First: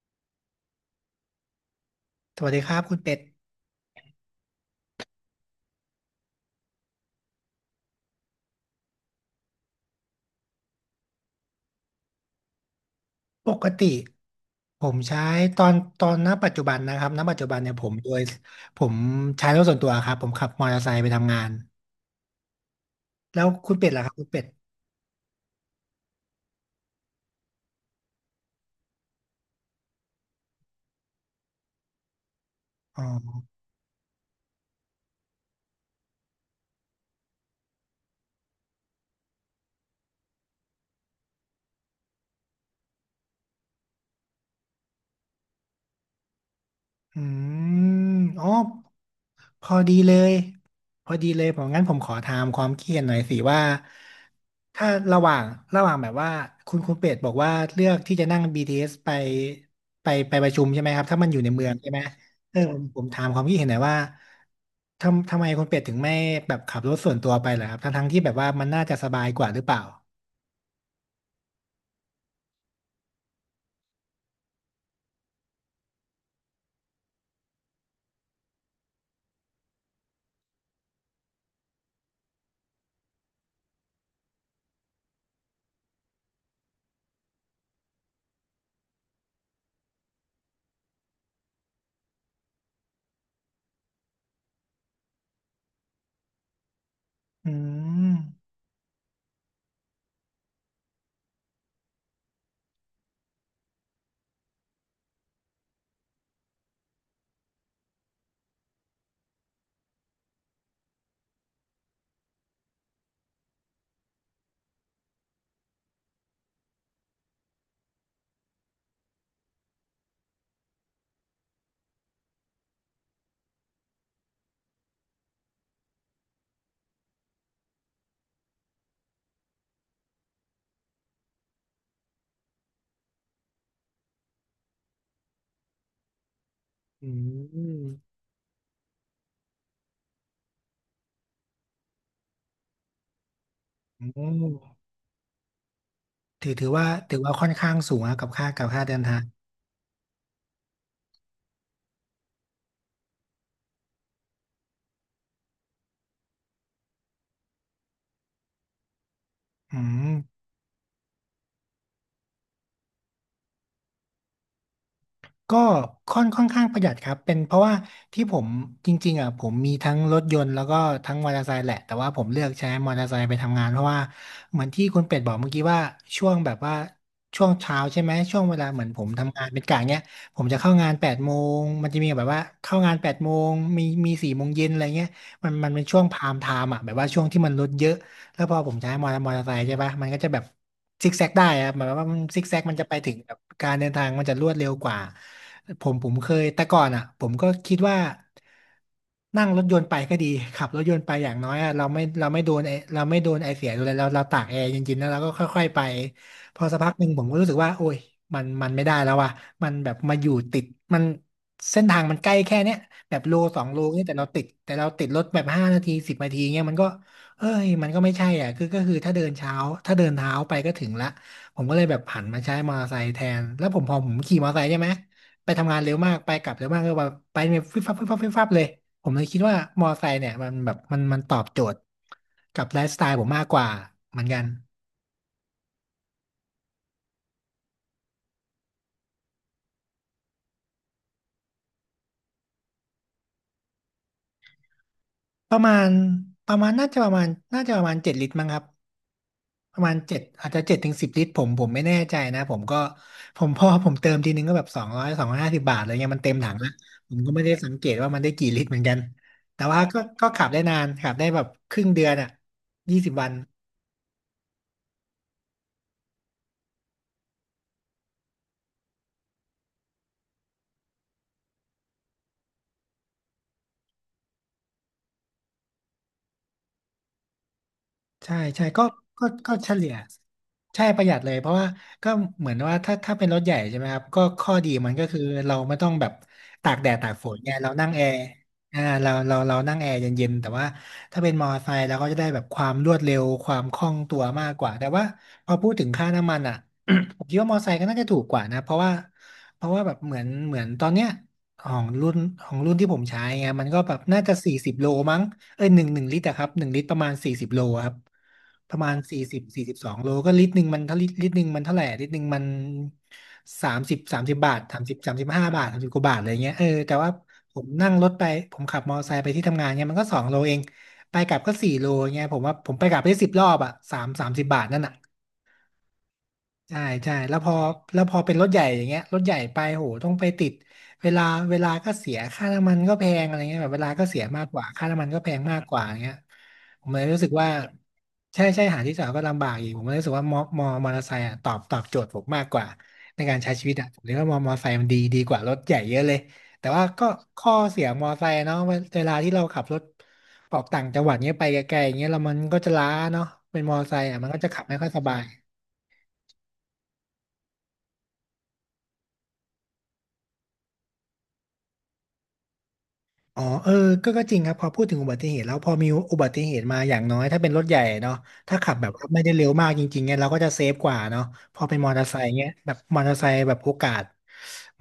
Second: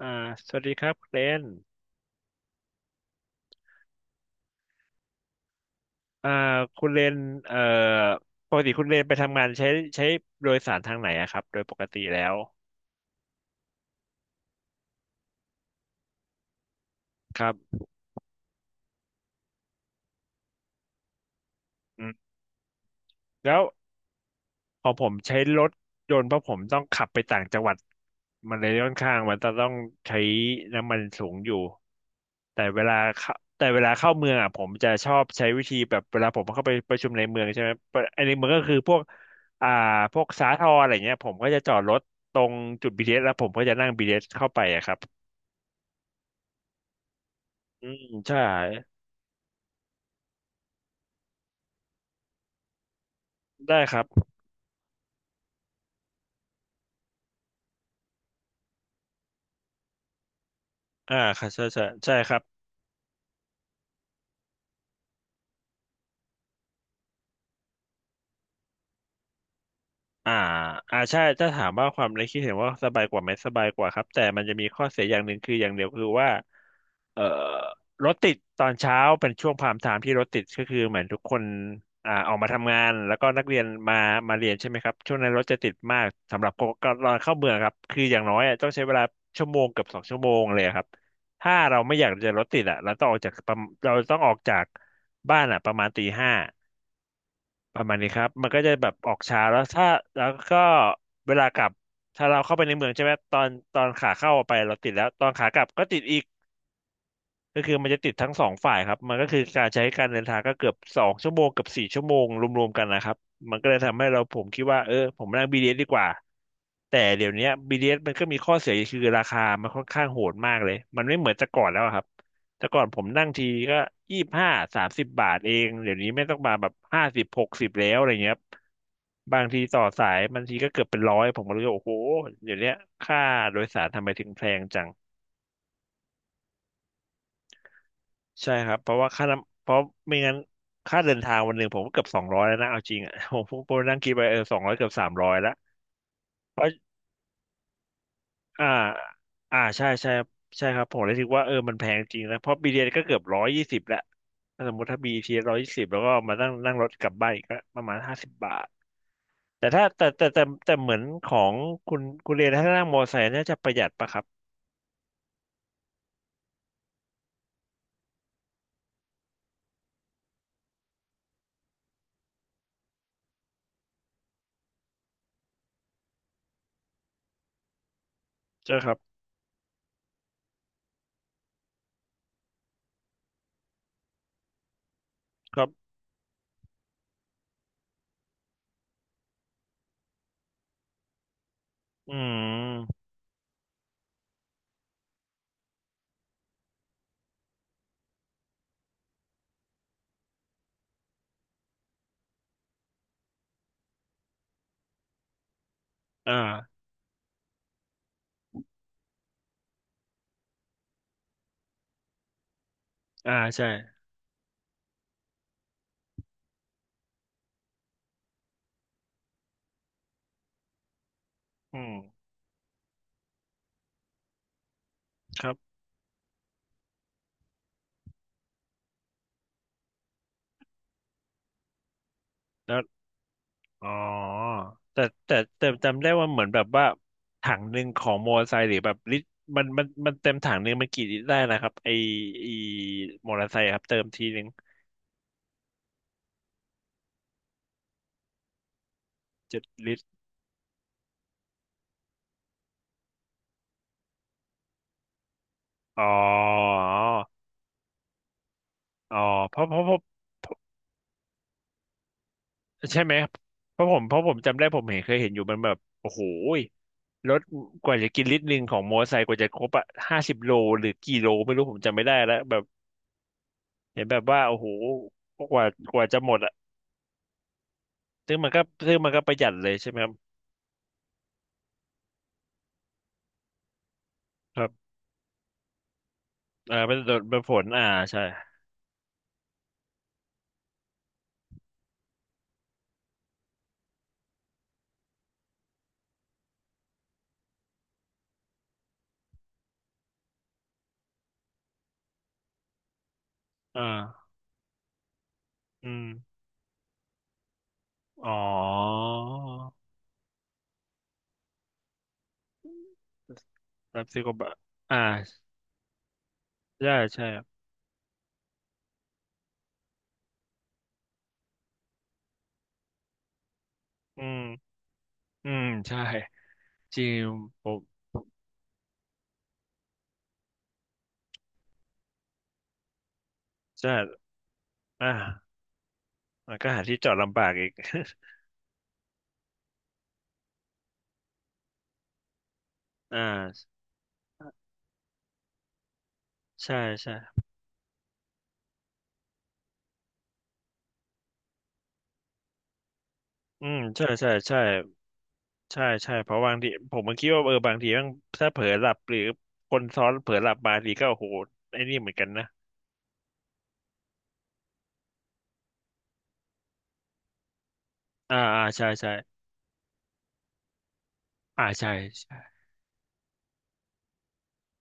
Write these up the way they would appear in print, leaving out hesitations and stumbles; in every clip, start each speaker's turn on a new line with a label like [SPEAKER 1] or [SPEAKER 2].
[SPEAKER 1] อ่าสวัสดีครับคุณเลน
[SPEAKER 2] สวัสดีครับคุณเป็ด
[SPEAKER 1] อ่าคุณเลนเอ่อปกติคุณเลนไปทำงานใช้โดยสารทางไหนอะครับ โดยปกติแล้ว
[SPEAKER 2] ปกติผมใช้ตอนตอนณปัจจุบันนะครับณปัจ
[SPEAKER 1] ค
[SPEAKER 2] จุ
[SPEAKER 1] รับ
[SPEAKER 2] บันเนี่ยผมโดยผมใช้รถส่วนตัวครับผมขับมอเตอร์ไซค์ไปทำงาน
[SPEAKER 1] อืม
[SPEAKER 2] แล้ว
[SPEAKER 1] แล้ว
[SPEAKER 2] คุณเป็ดล่ะครับคุณเป็ด
[SPEAKER 1] พอผมใช้รถยนต์เพราะผมต้องขับไปต่างจังหวัดมันเลยค่อนข้างมันจะต้องใช้น้ำมันสูงอยู่
[SPEAKER 2] อ๋อ
[SPEAKER 1] แต่เวลาเข้าเมืองอ่ะผมจะชอบใช้วิธีแบบเวลาผมเข้าไปประชุมในเมืองใช่ไหมไอ้ในเมืองก็คือพวกอ่าพวกสาทรอะไรเงี้ยผมก็จะจอดรถตรงจุดบทีเ t สแล้วผมก็จะนั่งบีทีเ t สเข้าไปอะครับ
[SPEAKER 2] อื
[SPEAKER 1] อืม
[SPEAKER 2] ม
[SPEAKER 1] ใช่
[SPEAKER 2] อ๋อพอดีเลยพอดีเลยผมงั้นผมขอถามความเคิดเห็นหน่อยสิว่า
[SPEAKER 1] ได้ครับ
[SPEAKER 2] ถ้าระหว่างระหว่างแบบว่าคุณเป็ดบอกว่าเลือกที่จะนั่งBTS ไปไปประชุมใช่ไหมครับ
[SPEAKER 1] อ่า
[SPEAKER 2] ถ้ามันอยู่
[SPEAKER 1] ค่ะ
[SPEAKER 2] ใน
[SPEAKER 1] ใช่
[SPEAKER 2] เมือง
[SPEAKER 1] ใช่
[SPEAKER 2] ใช่ไหม
[SPEAKER 1] ใช่ครับ
[SPEAKER 2] เออผมถามความคิดเห็นหน่อยว่าทำไมคุณเป็ดถึงไม่แบบขับรถส่วนตัวไปเหรอครับทั้งที่แบบว่ามันน่าจะสบายกว่าหรือเปล่า
[SPEAKER 1] อ่าอ่าใช่ถ้าถามว่าความในคิดเห็นว่าสบายกว่าไหมสบายกว่าครับแต่มันจะมีข้อเสียอย่างหนึ่งคืออย่างเดียวคือว่าเอ่อรถติดตอนเช้าเป็นช่วงพามไทม์ที่รถติดก็คือเหมือนทุกคนออกมาทำงานแล้วก็นักเรียนมาเรียนใช่ไหมครับช่วงนั้นรถจะติดมากสำหรับคนก็ตอนเข้าเมืองครับคืออย่างน้อยอะต้องใช้เวลาชั่วโมงเกือบสองชั่วโมงเลยครับถ้าเราไม่อยากจะรถติดอ่ะเราต้องออกจากบ้านอ่ะประมาณตีห้า
[SPEAKER 2] อื
[SPEAKER 1] ประมาณนี้
[SPEAKER 2] ม
[SPEAKER 1] ครับ มันก็จะแบบออกช้าแล้วถ้าแล้วก็เวลากลับถ้าเราเข้าไปในเมืองใช่ไหมตอนขาเข้าไปเราติดแล้วตอนขากลับก็ติดอีก ก็คือมันจะติดทั้งสองฝ่ายครับมันก็คือการใช้การเดินทางก็เกือบสองชั่วโมงกับสี่ชั่วโมงรวมๆกันนะครับมันก็เลยทำให้เราผมคิดว่าเออผมนั่ง b t สดีกว่าแต่เดี๋ยวเนี้ยบีดีเ t สมันก็มีข้อเสียคือราคามันค่อนข้างโหดมากเลยมันไม่เหมือนแต่ก่อนแล้วอะครับแต่ก่อนผมนั่งทีก็2530บาทเองเดี๋ยวนี้ไม่ต้องมาแบบห้าสิบ60แล้วอะไรเงี้ยครับบางทีต่อสายบางทีก็เกือบเป็นร้อยผมก็รู้ว่าโอ้โหเดี๋ยวเนี้ยค่าโดยสารทำไมถึงแพงจัง
[SPEAKER 2] อืม
[SPEAKER 1] ใช่ครับเพราะว่าค่าน้ำเพราะไม่งั้นค่าเดินทางวันหนึ่งผมก็เกือบสองร้อยแล้วนะเอาจริงอ่ะ ผมนั่ง
[SPEAKER 2] อื
[SPEAKER 1] คิดไปเอ
[SPEAKER 2] ม
[SPEAKER 1] อสองร้อยเกือบ300แล้วเพ
[SPEAKER 2] ถื
[SPEAKER 1] ราะ
[SPEAKER 2] อว่าถือว่าค่อนข้างสูงนะกับค่า
[SPEAKER 1] อ่า
[SPEAKER 2] เดินทาง
[SPEAKER 1] อ่าใช่ใช่ใช่ครับผมเลยคิดว่าเออมันแพงจริงนะเพราะบีทีเอสก็เกือบร้อยยี่สิบแล้วถ้าสมมติถ้าบีทีเอสร้อยยี่สิบแล้วก็มานั่งนั่งรถกลับบ้านอีกก็ประมาณห้าสิบบาทแต่
[SPEAKER 2] อื
[SPEAKER 1] ถ้าแต่
[SPEAKER 2] ม
[SPEAKER 1] แต่แต่แต่เหมือนของคุณเรียนถ้านั่งมอเตอร์ไซค์น่าจะประหยัดปะครับ
[SPEAKER 2] ก็ค่อนข้างประหยัดครับเป็นเพราะว่าที่ผมจริงๆอ่ะผมมีทั้งรถยนต์แล้วก็ทั้งมอเตอร์ไซค์แหละแต่ว่าผมเลือกใช้มอเตอร์ไซค์ไปทำงานเพราะว่าเหมือนที่คุณเป็ดบอกเมื่อกี้ว่าช่วงแบบว่าช่วงเช้าใช่ไหมช่วงเวลา
[SPEAKER 1] ใช่
[SPEAKER 2] เหมื
[SPEAKER 1] ค
[SPEAKER 2] อน
[SPEAKER 1] รับ
[SPEAKER 2] ผมทำงานเป็นกะเนี้ยผมจะเข้างานแปดโมงมันจะมีแบบว่าเข้างานแปดโมงมี4 โมงเย็นอะไรเงี้ย
[SPEAKER 1] ครั
[SPEAKER 2] มันเป็น
[SPEAKER 1] บ
[SPEAKER 2] ช่วงพามไทม์อ่ะแบบว่าช่วงที่มันรถเยอะ แล้วพอผมใช้มอเตอร์ไซค์ใช่ปะมันก็จะแบบซิกแซกได้ครับหมายความว่า
[SPEAKER 1] อื
[SPEAKER 2] มันซิกแซกมันจะไป
[SPEAKER 1] ม
[SPEAKER 2] ถึงแบบการเดินทางมันจะรวดเร็วกว่าผมเคยแต่ก่อนอ่ะผมก็คิดว่านั่งรถยนต์ไปก็ดีขับรถยนต์ไปอย่างน้อยอะเราไม่โดนไอเสียดูเลยเราตากแอร์เย็นๆแล้วเราก็ค่อยๆไปพอ
[SPEAKER 1] อ่า
[SPEAKER 2] สักพักหนึ่งผมก็รู้สึกว่าโอ้ยมันไม่ได้แล้วว่ะมันแบบมาอยู่ติดมันเส้นทางมันใกล้แค่เนี้ยแบบ
[SPEAKER 1] อ่า
[SPEAKER 2] โลสอ
[SPEAKER 1] ใช่
[SPEAKER 2] งโลนี่แต่เราติดรถแบบ5 นาที10 นาทีเงี้ยมันก็ เอ้ยมันก็ไม่ใช่อ่ะคือก็คือถ้าเดินเท้าไปก็ถึงละผมก็
[SPEAKER 1] อื
[SPEAKER 2] เลย
[SPEAKER 1] ม
[SPEAKER 2] แบบผันมาใช้มอเตอร์ไซค์แทนแล้วพอผมขี่มอเตอร์ไซค์ใช่ไหม
[SPEAKER 1] ค
[SPEAKER 2] ไป
[SPEAKER 1] รั
[SPEAKER 2] ทำ
[SPEAKER 1] บ
[SPEAKER 2] งานเร็วมากไปกลับเร็วมากก็แบบไปเนี่ยฟิบฟับฟิบฟับฟิบฟับเลยผมเลยคิดว่ามอเตอร์ไซค์เนี่ยมันแบบมันตอบโจทย์กับ
[SPEAKER 1] แล้
[SPEAKER 2] ไล
[SPEAKER 1] ว
[SPEAKER 2] ฟ์สไตล์ผมมากกว่า
[SPEAKER 1] อ๋อ
[SPEAKER 2] เหมือนกัน
[SPEAKER 1] แต่แต่จำได้ว่าเหมือนแบบว่าถังหนึ่งของมอเตอร์ไซค์หรือแบบลิตรมันเต็มถังหนึ่งมันกี่ลิตรได้นะครับไอมอเตอร์ไซค์ครับเติมทีหนึ่ง
[SPEAKER 2] ประมาณประมาณน่าจะประมาณน่าจะประมาณ7 ลิตรมั้งครับ
[SPEAKER 1] 7
[SPEAKER 2] ประมา
[SPEAKER 1] ลิ
[SPEAKER 2] ณ
[SPEAKER 1] ตร
[SPEAKER 2] เจ็ดอาจจะ7 ถึง 10 ลิตรผมไม่แน่ใจนะผมก็พอผมเติมทีนึงก็แบบสองร้อย250 บาทอะไร
[SPEAKER 1] อ๋อ
[SPEAKER 2] เงี้ยมันเต็มถังแล้วผมก็ไม่ได้สังเกตว่ามันได้กี่ลิตรเหมือนกัน
[SPEAKER 1] อ๋อเพ
[SPEAKER 2] แต่
[SPEAKER 1] ราะเพ
[SPEAKER 2] ว่า
[SPEAKER 1] ราะเพ
[SPEAKER 2] ก็
[SPEAKER 1] ราะ
[SPEAKER 2] ขับได้นานขับได้แบบครึ่งเดือนอ่ะยี่
[SPEAKER 1] ใช่
[SPEAKER 2] สิ
[SPEAKER 1] ไหม
[SPEAKER 2] บ
[SPEAKER 1] ค
[SPEAKER 2] วั
[SPEAKER 1] รับ
[SPEAKER 2] น
[SPEAKER 1] เพราะผมจำได้ผมเห็นเคยเห็นอยู่มันแบบโอ้โหยรถกว่าจะกินลิตรหนึ่งของมอเตอร์ไซค์กว่าจะครบอะห้าสิบโลหรือกี่โลไม่รู้ผมจำไม่ได้แล้วแบบเห็นแบบว่าโอ้โหกว่ากว่าจะหมดอะซึ่
[SPEAKER 2] ใช่
[SPEAKER 1] งมันก็
[SPEAKER 2] ใช่ก็
[SPEAKER 1] ซึ่งมันก็ประหยัดเล
[SPEAKER 2] เฉ
[SPEAKER 1] ยใช่
[SPEAKER 2] ลี่
[SPEAKER 1] ไห
[SPEAKER 2] ย
[SPEAKER 1] มครับ
[SPEAKER 2] ใช่ประหยัดเลยเพราะว่าก็เหมือนว่าถ้าเป็นรถใหญ่ใช่ไหมครับก็ข้อ
[SPEAKER 1] ครั
[SPEAKER 2] ดี
[SPEAKER 1] บ
[SPEAKER 2] มันก็คือเราไม่ต้องแบบตา
[SPEAKER 1] อ่า
[SPEAKER 2] กแด
[SPEAKER 1] เป็
[SPEAKER 2] ด
[SPEAKER 1] น
[SPEAKER 2] ตา
[SPEAKER 1] โด
[SPEAKER 2] ก
[SPEAKER 1] น
[SPEAKER 2] ฝ
[SPEAKER 1] เป็
[SPEAKER 2] น
[SPEAKER 1] น
[SPEAKER 2] ไง
[SPEAKER 1] ฝน
[SPEAKER 2] เรา
[SPEAKER 1] อ่า
[SPEAKER 2] นั่งแอ
[SPEAKER 1] ใช่
[SPEAKER 2] ร์อ่าเราเรานั่งแอร์เย็นๆแต่ว่าถ้าเป็นมอเตอร์ไซค์เราก็จะได้แบบความรวดเร็วความคล่องตัวมากกว่าแต่ว่าพอพูดถึงค่าน้ำมันอ่ะ ผมคิดว่ามอเตอร์ไซค์ก็น่าจะถูกกว่านะเพราะว่าแบบเหมือนตอนเนี้ยของรุ่นของรุ่นที่ผมใช้ไงมันก็แบบน่า
[SPEAKER 1] อ่า
[SPEAKER 2] จะสี่สิบโลมั้ง เอ้ย
[SPEAKER 1] อื
[SPEAKER 2] หนึ่งลิตร
[SPEAKER 1] ม
[SPEAKER 2] อะครับหนึ่งลิตรประมาณสี่สิบโลครับ
[SPEAKER 1] อ๋อ
[SPEAKER 2] ประมาณสี่สิบสองโลก็ลิตรหนึ่งมันถ้าลิตรหนึ่งมันเท่าไหร่ลิตรหนึ่งมัน
[SPEAKER 1] รับ
[SPEAKER 2] สา
[SPEAKER 1] ซิ
[SPEAKER 2] ม
[SPEAKER 1] โก
[SPEAKER 2] สิบ
[SPEAKER 1] บะ
[SPEAKER 2] บาท
[SPEAKER 1] อ่า
[SPEAKER 2] 35 บาท30 กว่าบาทอะไรเงี้ยเออ
[SPEAKER 1] ใช่
[SPEAKER 2] แต่ว่า
[SPEAKER 1] ใช่ครับ
[SPEAKER 2] ผมนั่งรถไปผมขับมอเตอร์ไซค์ไปที่ทำงานเนี่ยมันก็สองโลเองไปกลับก็สี่โลเงี้ยผมว่าผมไปกลับได้10 รอบอะสา
[SPEAKER 1] อื
[SPEAKER 2] ม
[SPEAKER 1] ม
[SPEAKER 2] สิบบาทนั่นอะ
[SPEAKER 1] อืมใช่
[SPEAKER 2] ใช่
[SPEAKER 1] จริ
[SPEAKER 2] ใช่
[SPEAKER 1] ง
[SPEAKER 2] แล้วพอ
[SPEAKER 1] ผม
[SPEAKER 2] แล้วพอเป็นรถใหญ่อย่างเงี้ยรถใหญ่ไปโหต้องไปติดเวลาเวลาก็เสียค่าน้ำมันก็แพงอะไรเงี้ยแบบเว
[SPEAKER 1] ใช่
[SPEAKER 2] ลาก็เสียมากกว่าค่าน้ำ
[SPEAKER 1] อ่
[SPEAKER 2] มันก็แพง
[SPEAKER 1] า
[SPEAKER 2] มากกว่าอย่างเงี้ย
[SPEAKER 1] มันก็หา
[SPEAKER 2] ผม
[SPEAKER 1] ที่
[SPEAKER 2] เล
[SPEAKER 1] จ
[SPEAKER 2] ย
[SPEAKER 1] อด
[SPEAKER 2] รู้สึก
[SPEAKER 1] ลำบา
[SPEAKER 2] ว่า
[SPEAKER 1] กอีก
[SPEAKER 2] ใช่ใช่หาที่จอดก็ลำบากอีกผมเลยรู้สึกว่ามอเตอร์ไซค์อะตอบโจทย์ผมมากกว่า
[SPEAKER 1] อ่า
[SPEAKER 2] ในการใช้ชีวิตอะผมเลยว่ามอเตอร์ไซค์มันดีกว่ารถใหญ่เยอะเลยแต่
[SPEAKER 1] ใช่
[SPEAKER 2] ว่าก็
[SPEAKER 1] ใช่
[SPEAKER 2] ข้อเสียมอเตอร์ไซค์เนาะเวลาที่เราขับรถออกต่างจังหวัดเงี้ยไปไกลๆอย่างเงี้ยแล้วมันก็จะล้าเนาะเป็น
[SPEAKER 1] อื
[SPEAKER 2] มอ
[SPEAKER 1] ม
[SPEAKER 2] เตอร์ไซ
[SPEAKER 1] ใช่
[SPEAKER 2] ค์อะมั
[SPEAKER 1] ใช่
[SPEAKER 2] นก็จะ
[SPEAKER 1] ใช่
[SPEAKER 2] ขับไม่ค่อยสบาย
[SPEAKER 1] ใช่ใช่เพราะบางทีผมมันคิดว่าเออบางทีมันถ้าเผลอหลับหรือคนซ้อนเผลอหลับมาทีก็โอ้โหไอ้นี่เหมือนกันนะ
[SPEAKER 2] อ๋อเออก็จริงครับ พอพูดถึงอุบัติเหตุแล้วพอมีอุบัติเหตุมาอย่างน้อยถ้าเป็นรถใหญ่เนาะ
[SPEAKER 1] อ่า
[SPEAKER 2] ถ้า
[SPEAKER 1] อ่า
[SPEAKER 2] ขับ
[SPEAKER 1] ใช่
[SPEAKER 2] แบบว่า
[SPEAKER 1] ใช่
[SPEAKER 2] ไม่ได้เร็วมากจริงๆเนี่ยเราก็จะเซฟกว่าเนาะพอ
[SPEAKER 1] อ่า
[SPEAKER 2] เป็นม
[SPEAKER 1] ใช่
[SPEAKER 2] อเตอร์ไซค์เนี่ยแบบมอเตอร์ไซค์แบบโอกาส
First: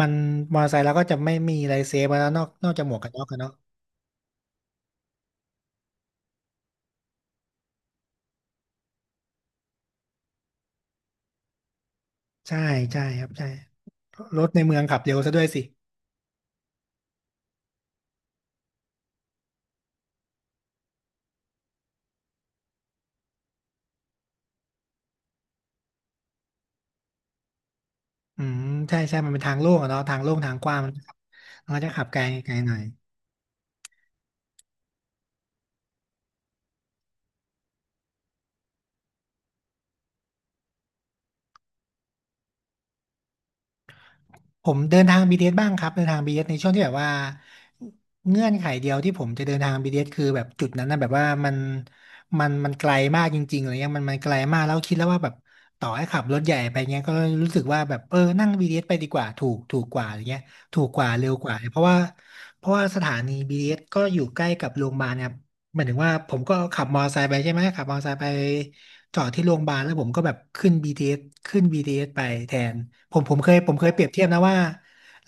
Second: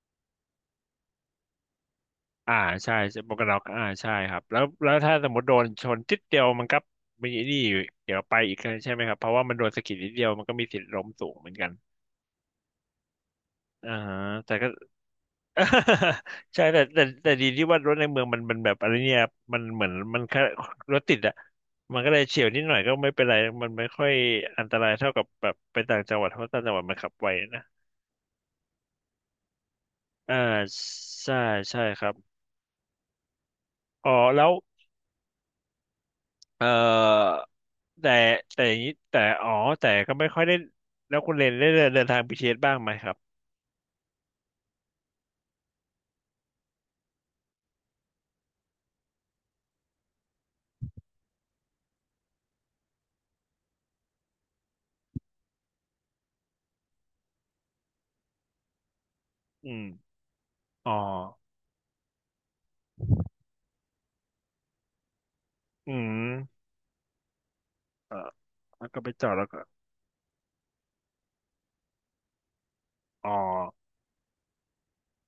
[SPEAKER 2] มันมอเตอร์ไซค์เราก็จะไม่มีอะไรเซฟแล้วนอก
[SPEAKER 1] อ่า
[SPEAKER 2] นอกจากห
[SPEAKER 1] ใช่
[SPEAKER 2] มวกกัน
[SPEAKER 1] ใช่
[SPEAKER 2] น็อก
[SPEAKER 1] หมว
[SPEAKER 2] กั
[SPEAKER 1] ก
[SPEAKER 2] น
[SPEAKER 1] กัน
[SPEAKER 2] เนาะ
[SPEAKER 1] น็อกอ่าใช่ครับแล้วถ้าสมมติโดนชนจิดเดียวมันก็มีนี่อยู่เดี๋ยวไปอีกใช่ไหมครับเพราะว่ามันโดนสะกิดนิดเดียวมันก็มีสิทธิ์ล้มสูงเหมือนกัน
[SPEAKER 2] ใช่ใช่ครับใช่
[SPEAKER 1] อ่าฮะ
[SPEAKER 2] รถ
[SPEAKER 1] แต่
[SPEAKER 2] ใน
[SPEAKER 1] ก็
[SPEAKER 2] เมืองขับเร็วซะด้วยสิ
[SPEAKER 1] ใช่แต่ดีที่ว่ารถในเมืองมันแบบอะไรเนี่ยมันเหมือนมันแค่รถติดอะมันก็เลยเฉียวนิดหน่อยก็ไม่เป็นไรมันไม่ค่อยอันตรายเท่ากับแบบไปต่างจังหวัดเพราะต่างจังหวัดมันขับไวนะ
[SPEAKER 2] อืมใช่ใช่มันเป็นทางโล่งอะเนาะทางโล่
[SPEAKER 1] อ่า
[SPEAKER 2] งทางกว้างมันก็ขับ
[SPEAKER 1] ใช่
[SPEAKER 2] มันก็
[SPEAKER 1] ใช่
[SPEAKER 2] จะ
[SPEAKER 1] ค
[SPEAKER 2] ขับ
[SPEAKER 1] รับ
[SPEAKER 2] ไกลไกลหน่อย
[SPEAKER 1] อ๋อแล้วเอ่อ แต่แต่อย่างนี้แต่อ๋อแต่ก็ไม่ค่อยได้แล้วคุณเรนได้เดินเดินทางไปเศษบ้างไหมครับ
[SPEAKER 2] ผมเดินทางบีทีเอสบ้างครับเดินทาง BTS ในช่วงที่แบบว่าเงื่อนไขเดียวที่ผมจะเดินทาง BTS คือแบบจุดนั้นนะแบบว่ามันไกลมากจริงๆอะไรเงี้ยมันไกลมากแล้วคิดแล้วว่าแบบต่อให้ขับรถใหญ่ไปเงี้ยก็รู้สึกว่าแบบเออนั่ง BTS ไปดีกว่าถูก
[SPEAKER 1] อื
[SPEAKER 2] ถู
[SPEAKER 1] ม
[SPEAKER 2] กกว่าอะไรเงี้ยถู
[SPEAKER 1] อ๋
[SPEAKER 2] ก
[SPEAKER 1] อ
[SPEAKER 2] กว่าเร็วกว่าเพราะว่าสถานี BTS ก็อยู่ใกล้กับโรงพยาบาลเนี่ย หมาย
[SPEAKER 1] อื
[SPEAKER 2] ถึงว่าผมก็
[SPEAKER 1] ม
[SPEAKER 2] ขับมอเตอร์ไซค์ไปใช่ไหมขับมอเตอร์ไซ
[SPEAKER 1] เออ
[SPEAKER 2] ค์ไป
[SPEAKER 1] แล้วก็ไป
[SPEAKER 2] จ
[SPEAKER 1] จ
[SPEAKER 2] อด
[SPEAKER 1] อด
[SPEAKER 2] ที่
[SPEAKER 1] แล้ว
[SPEAKER 2] โร
[SPEAKER 1] ก็
[SPEAKER 2] งพยาบาลแล้วผมก็แบบขึ้น BTS ขึ้น BTS ไปแทนผม
[SPEAKER 1] อ๋อ
[SPEAKER 2] ผมเคยผมเคยเปรียบเทียบนะว่า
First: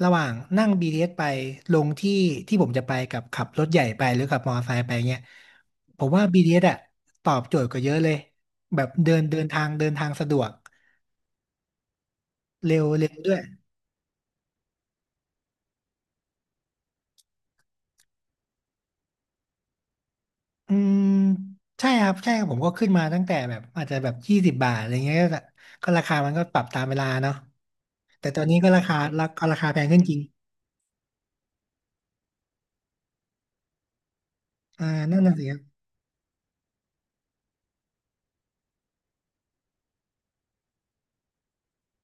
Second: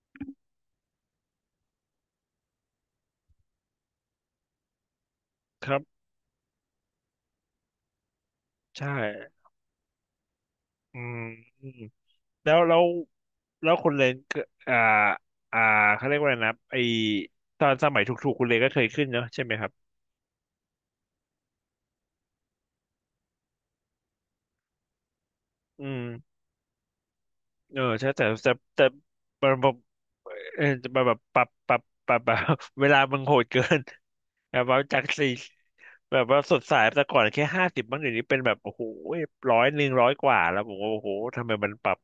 [SPEAKER 2] ระหว่างนั่ง BTS ไปลงที่ที่ผมจะไปกับขับรถใหญ่ไปหรือขับมอเตอร์ไซค์ไปเงี้ย
[SPEAKER 1] ครั
[SPEAKER 2] ผ
[SPEAKER 1] บ
[SPEAKER 2] มว่า BTS อสอะตอบโจทย์กว่าเยอะเลยแบ
[SPEAKER 1] ใช่
[SPEAKER 2] บเดินเดินทางเดินทางสะดวก
[SPEAKER 1] อืมอืมแล้วแล้
[SPEAKER 2] เร็
[SPEAKER 1] ว
[SPEAKER 2] วเร็วด้วย
[SPEAKER 1] แล้วคุณเรนก็อ่าอ่าเขาเรียกว่าอะไรนะตอนสมัยถูกๆคุณเรนก็เคยขึ้นเนอะใช่ไหมครับ
[SPEAKER 2] อืมใช่ครับใช่ครับผมก็ขึ้นมาตั้งแต่แบบอาจจะแบบ20 บาทอะไรเงี้ยก็
[SPEAKER 1] อื
[SPEAKER 2] ก็
[SPEAKER 1] ม
[SPEAKER 2] ราคามันก็ปรับตามเวลาเนาะ
[SPEAKER 1] เออใช่
[SPEAKER 2] แต่ตอนนี้ก็ราคารา
[SPEAKER 1] แต่
[SPEAKER 2] ก็
[SPEAKER 1] มัน
[SPEAKER 2] รา
[SPEAKER 1] แบ
[SPEAKER 2] คา
[SPEAKER 1] บ
[SPEAKER 2] แพงขึ้นจริง
[SPEAKER 1] เออแบบปรับแบบ เวลามันโหดเกินแบบว่า
[SPEAKER 2] อ่า
[SPEAKER 1] จาก
[SPEAKER 2] นั่น
[SPEAKER 1] สี่
[SPEAKER 2] น่ะสิครับ
[SPEAKER 1] แบบว่าสดใสแต่ก่อนแค่50บ้างเดี๋ยวนี้เป็นแบบโอ้โหร้อย100 กว่าแล้วผมก็โอ้โหทำไมมันปรับ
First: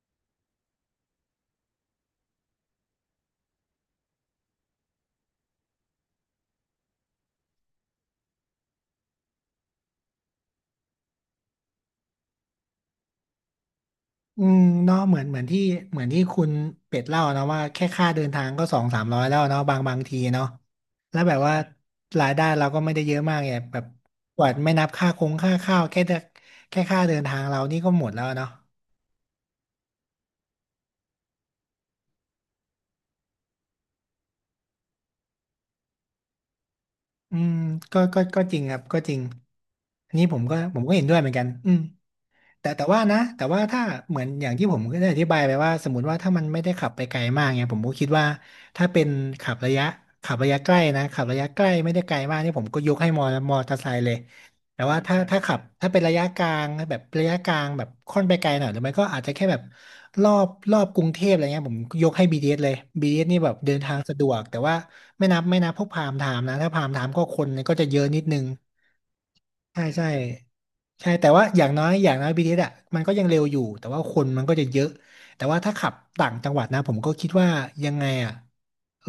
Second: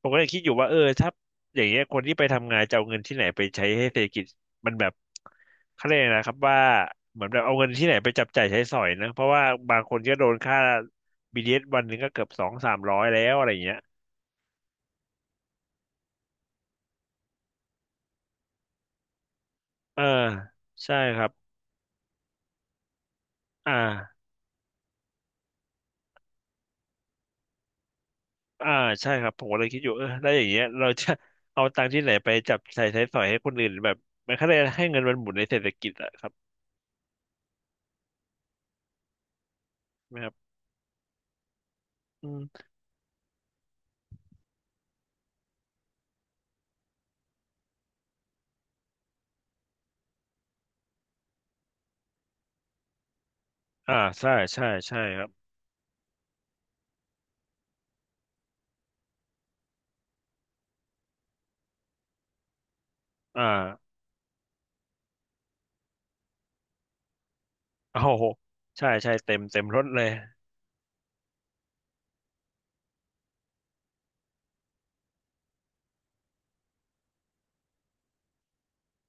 [SPEAKER 1] ผมก็เลยคิดอยู่ว่าเออถ้าอย่างเงี้ยคนที่ไปทำงานจะเอาเงินที่ไหนไปใช้ให้เศรษฐกิจมันแบบเขาเรียกอะไรนะครับว่าเหมือนแบบเอาเงินที่ไหนไปจับจ่ายใช้สอยนะเพราะว่าบางคนก็โดนค่าบ b d ตวันหนึ่งก็เกือบ200-300แล้วอะไรอย่างเงี้ย
[SPEAKER 2] อืมเนาะเหมือนเหมือนที่เหมือนที่คุณเป็ดเล่านะว่าแค่ค่าเดินทางก็สองสามร้อยแล้วเนาะบางบา
[SPEAKER 1] เออ
[SPEAKER 2] งทีเนาะ
[SPEAKER 1] ใช่ค
[SPEAKER 2] แล้ว
[SPEAKER 1] รับ
[SPEAKER 2] แบบว่ารายได้เราก็ไม่ได้เยอะมากไง
[SPEAKER 1] อ
[SPEAKER 2] แบบ
[SPEAKER 1] ่า
[SPEAKER 2] กว่าไม่นับค่าคงค่าข้าวแค่ค่าเดินทางเรานี่ก็หมดแล้วเนาะ
[SPEAKER 1] อ่าใช่ครับผมก็เลยคิดอยู่เออแล้วอย่างเงี้ยเราจะ เอาตังค์ที่ไหนไปจับใส่ใช้สอยให้คนอื่นแบบมันแค่ได้ให้เงินมันหมุนในเศรษฐกิจอะครับ
[SPEAKER 2] อืมก็จริงครับก็จริง
[SPEAKER 1] ใช่
[SPEAKER 2] อั
[SPEAKER 1] ไห
[SPEAKER 2] น
[SPEAKER 1] ม
[SPEAKER 2] นี้
[SPEAKER 1] ครับ
[SPEAKER 2] ผมก็เห็นด้วยเหมือนกันอืม
[SPEAKER 1] อืม
[SPEAKER 2] แต่ว่านะแต่ว่าถ้าเหมือนอย่างที่ผมก็ได้อธิบายไปว่าสมมติว่าถ้ามันไม่ได้ขับไปไกลมากเนี่ยผมก็คิดว่าถ้าเป็นขับระยะขับระยะใกล้นะขับระยะใกล้ไม่ได้ไกลมากนี่ผมก็ยกให้มอมอเตอร์ไซ
[SPEAKER 1] อ่า
[SPEAKER 2] ค์เลย
[SPEAKER 1] ใช่ใช่
[SPEAKER 2] แต่
[SPEAKER 1] ใช่
[SPEAKER 2] ว่าถ้า
[SPEAKER 1] ครับ
[SPEAKER 2] ถ้าขับถ้าเป็นระยะกลางแบบระยะกลางแบบค่อนไปไกลหน่อยหรือไม่ก็อาจจะแค่แบบรอบกรุงเทพอะไรเงี้ยผมยกให้ BTS เอสเลย b t สนี่
[SPEAKER 1] อ่า
[SPEAKER 2] แบบเดินทางสะดวกแต่ว่าไม่นับพวกพามไทม์นะถ้าพามไทม์ก็คนก็จะ เย
[SPEAKER 1] โอ้
[SPEAKER 2] อะนิด
[SPEAKER 1] โห
[SPEAKER 2] นึง
[SPEAKER 1] ใช่ใช่เต็มเต็มร
[SPEAKER 2] ใช่
[SPEAKER 1] ถเล
[SPEAKER 2] ใช่
[SPEAKER 1] ย
[SPEAKER 2] ใช่แต่ว่าอย่างน้อย BTS อสอ่ะมันก็ยังเร็วอยู่แต่ว่าคนมันก็จะเยอะ แต่ว่าถ้าขับต่างจังหวัดนะผมก็คิดว่ายังไงอะ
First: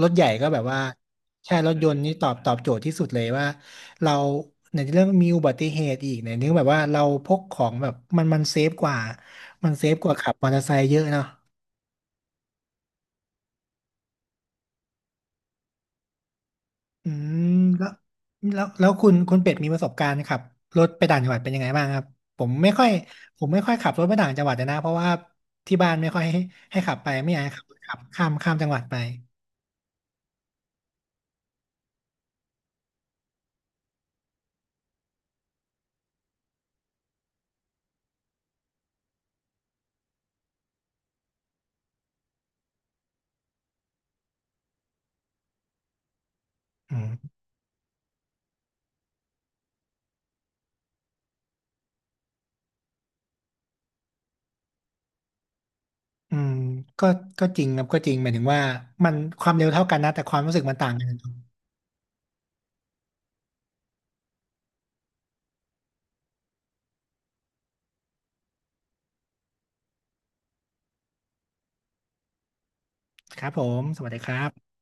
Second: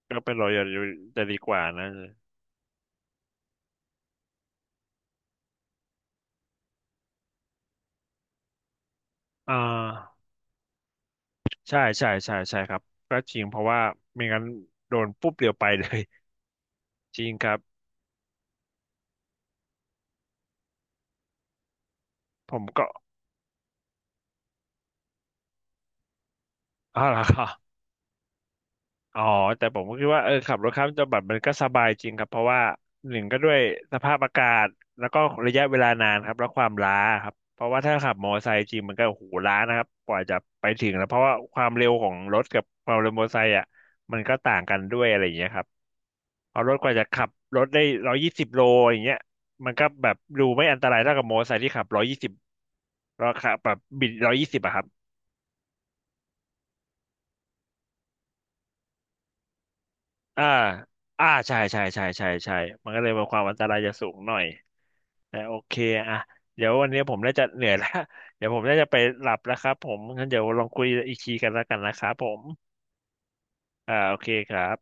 [SPEAKER 2] รถ
[SPEAKER 1] ก็
[SPEAKER 2] ใหญ่
[SPEAKER 1] ไปรอ
[SPEAKER 2] ก็แบบ
[SPEAKER 1] อ
[SPEAKER 2] ว่า
[SPEAKER 1] ยู่จะดีก
[SPEAKER 2] ใช่
[SPEAKER 1] ว่า
[SPEAKER 2] รถย
[SPEAKER 1] นะ
[SPEAKER 2] นต์นี่ตอบโจทย์ที่สุดเลยว่าเราในเรื่องมีอุบัติเหตุอีกในเรื่องแบบว่าเราพกของแบบมันเซฟกว่า
[SPEAKER 1] อ่
[SPEAKER 2] มันเซฟกว่า
[SPEAKER 1] า
[SPEAKER 2] ขับมอเตอร์ไซค์เยอะเนาะ
[SPEAKER 1] ใช่ใช่ใช่ใช่ครับก็จริงเพราะว่าไม่งั้นโดนปุ๊บเดียวไปเลย
[SPEAKER 2] อื
[SPEAKER 1] จริงค
[SPEAKER 2] ม
[SPEAKER 1] รับ
[SPEAKER 2] แล้วแล้วคุณเป็ดมีประสบการณ์ขับรถไปต่างจังหวัดเป็นยังไงบ้างครับผม
[SPEAKER 1] ผม
[SPEAKER 2] ไม่ค่
[SPEAKER 1] ก็
[SPEAKER 2] อยผมไม่ค่อยขับรถไปต่างจังหวัดเลยนะเพราะว่าที่บ้านไม่ค่อยให้ขับ
[SPEAKER 1] อ๋อ
[SPEAKER 2] ไป
[SPEAKER 1] เหร
[SPEAKER 2] ไม่อยากให้ขับ
[SPEAKER 1] อ
[SPEAKER 2] ขับข้ามจังหวัดไป
[SPEAKER 1] อ๋อแต่ผมก็คิดว่าเออขับรถข้ามจังหวัดมันก็สบายจริงครับเพราะว่าหนึ่งก็ด้วยสภาพอากาศแล้วก็ระยะเวลานานครับแล้วความล้าครับเพราะว่าถ้าขับมอเตอร์ไซค์จริงมันก็โอ้โหล้านะครับกว่าจะไปถึงแล้วเพราะว่าความเร็วของรถกับความเร็วมอเตอร์ไซค์อ่ะมันก็ต่างกันด้วยอะไรอย่างเงี้ยครับเพราะรถกว่าจะขั
[SPEAKER 2] อื
[SPEAKER 1] บรถได้120 โลอย่างเงี้ยมันก็แบบดูไม่อันตรายเท่ากับมอเตอร์ไซค์ที่ขับร้อยยี่สิบเราขับแบบบิดร้อยยี่สิบอะครับ
[SPEAKER 2] อืมก็ก็จริงครับก็จริงหมายถึงว่ามันความเร็วเท่ากันนะแต่ความ
[SPEAKER 1] อ่า
[SPEAKER 2] รู้สึกมันต่างกัน
[SPEAKER 1] อ่า ใช่ใช่ใช่ใช่ใช่มันก็เลยมีความอันตรายจะสูงหน่อยแต่โอเคอ่ะเดี๋ยววันนี้ผมน่าจะเหนื่อยแล้ว เดี๋ยวผมน่าจะไปหลับแล้วครับผมงั้นเดี๋ยวลองคุยอีกทีกันแล้วกันนะครับผม
[SPEAKER 2] ครับผม
[SPEAKER 1] อ่า
[SPEAKER 2] สวัส
[SPEAKER 1] โอ
[SPEAKER 2] ดี
[SPEAKER 1] เค
[SPEAKER 2] ครั
[SPEAKER 1] ครับ
[SPEAKER 2] บ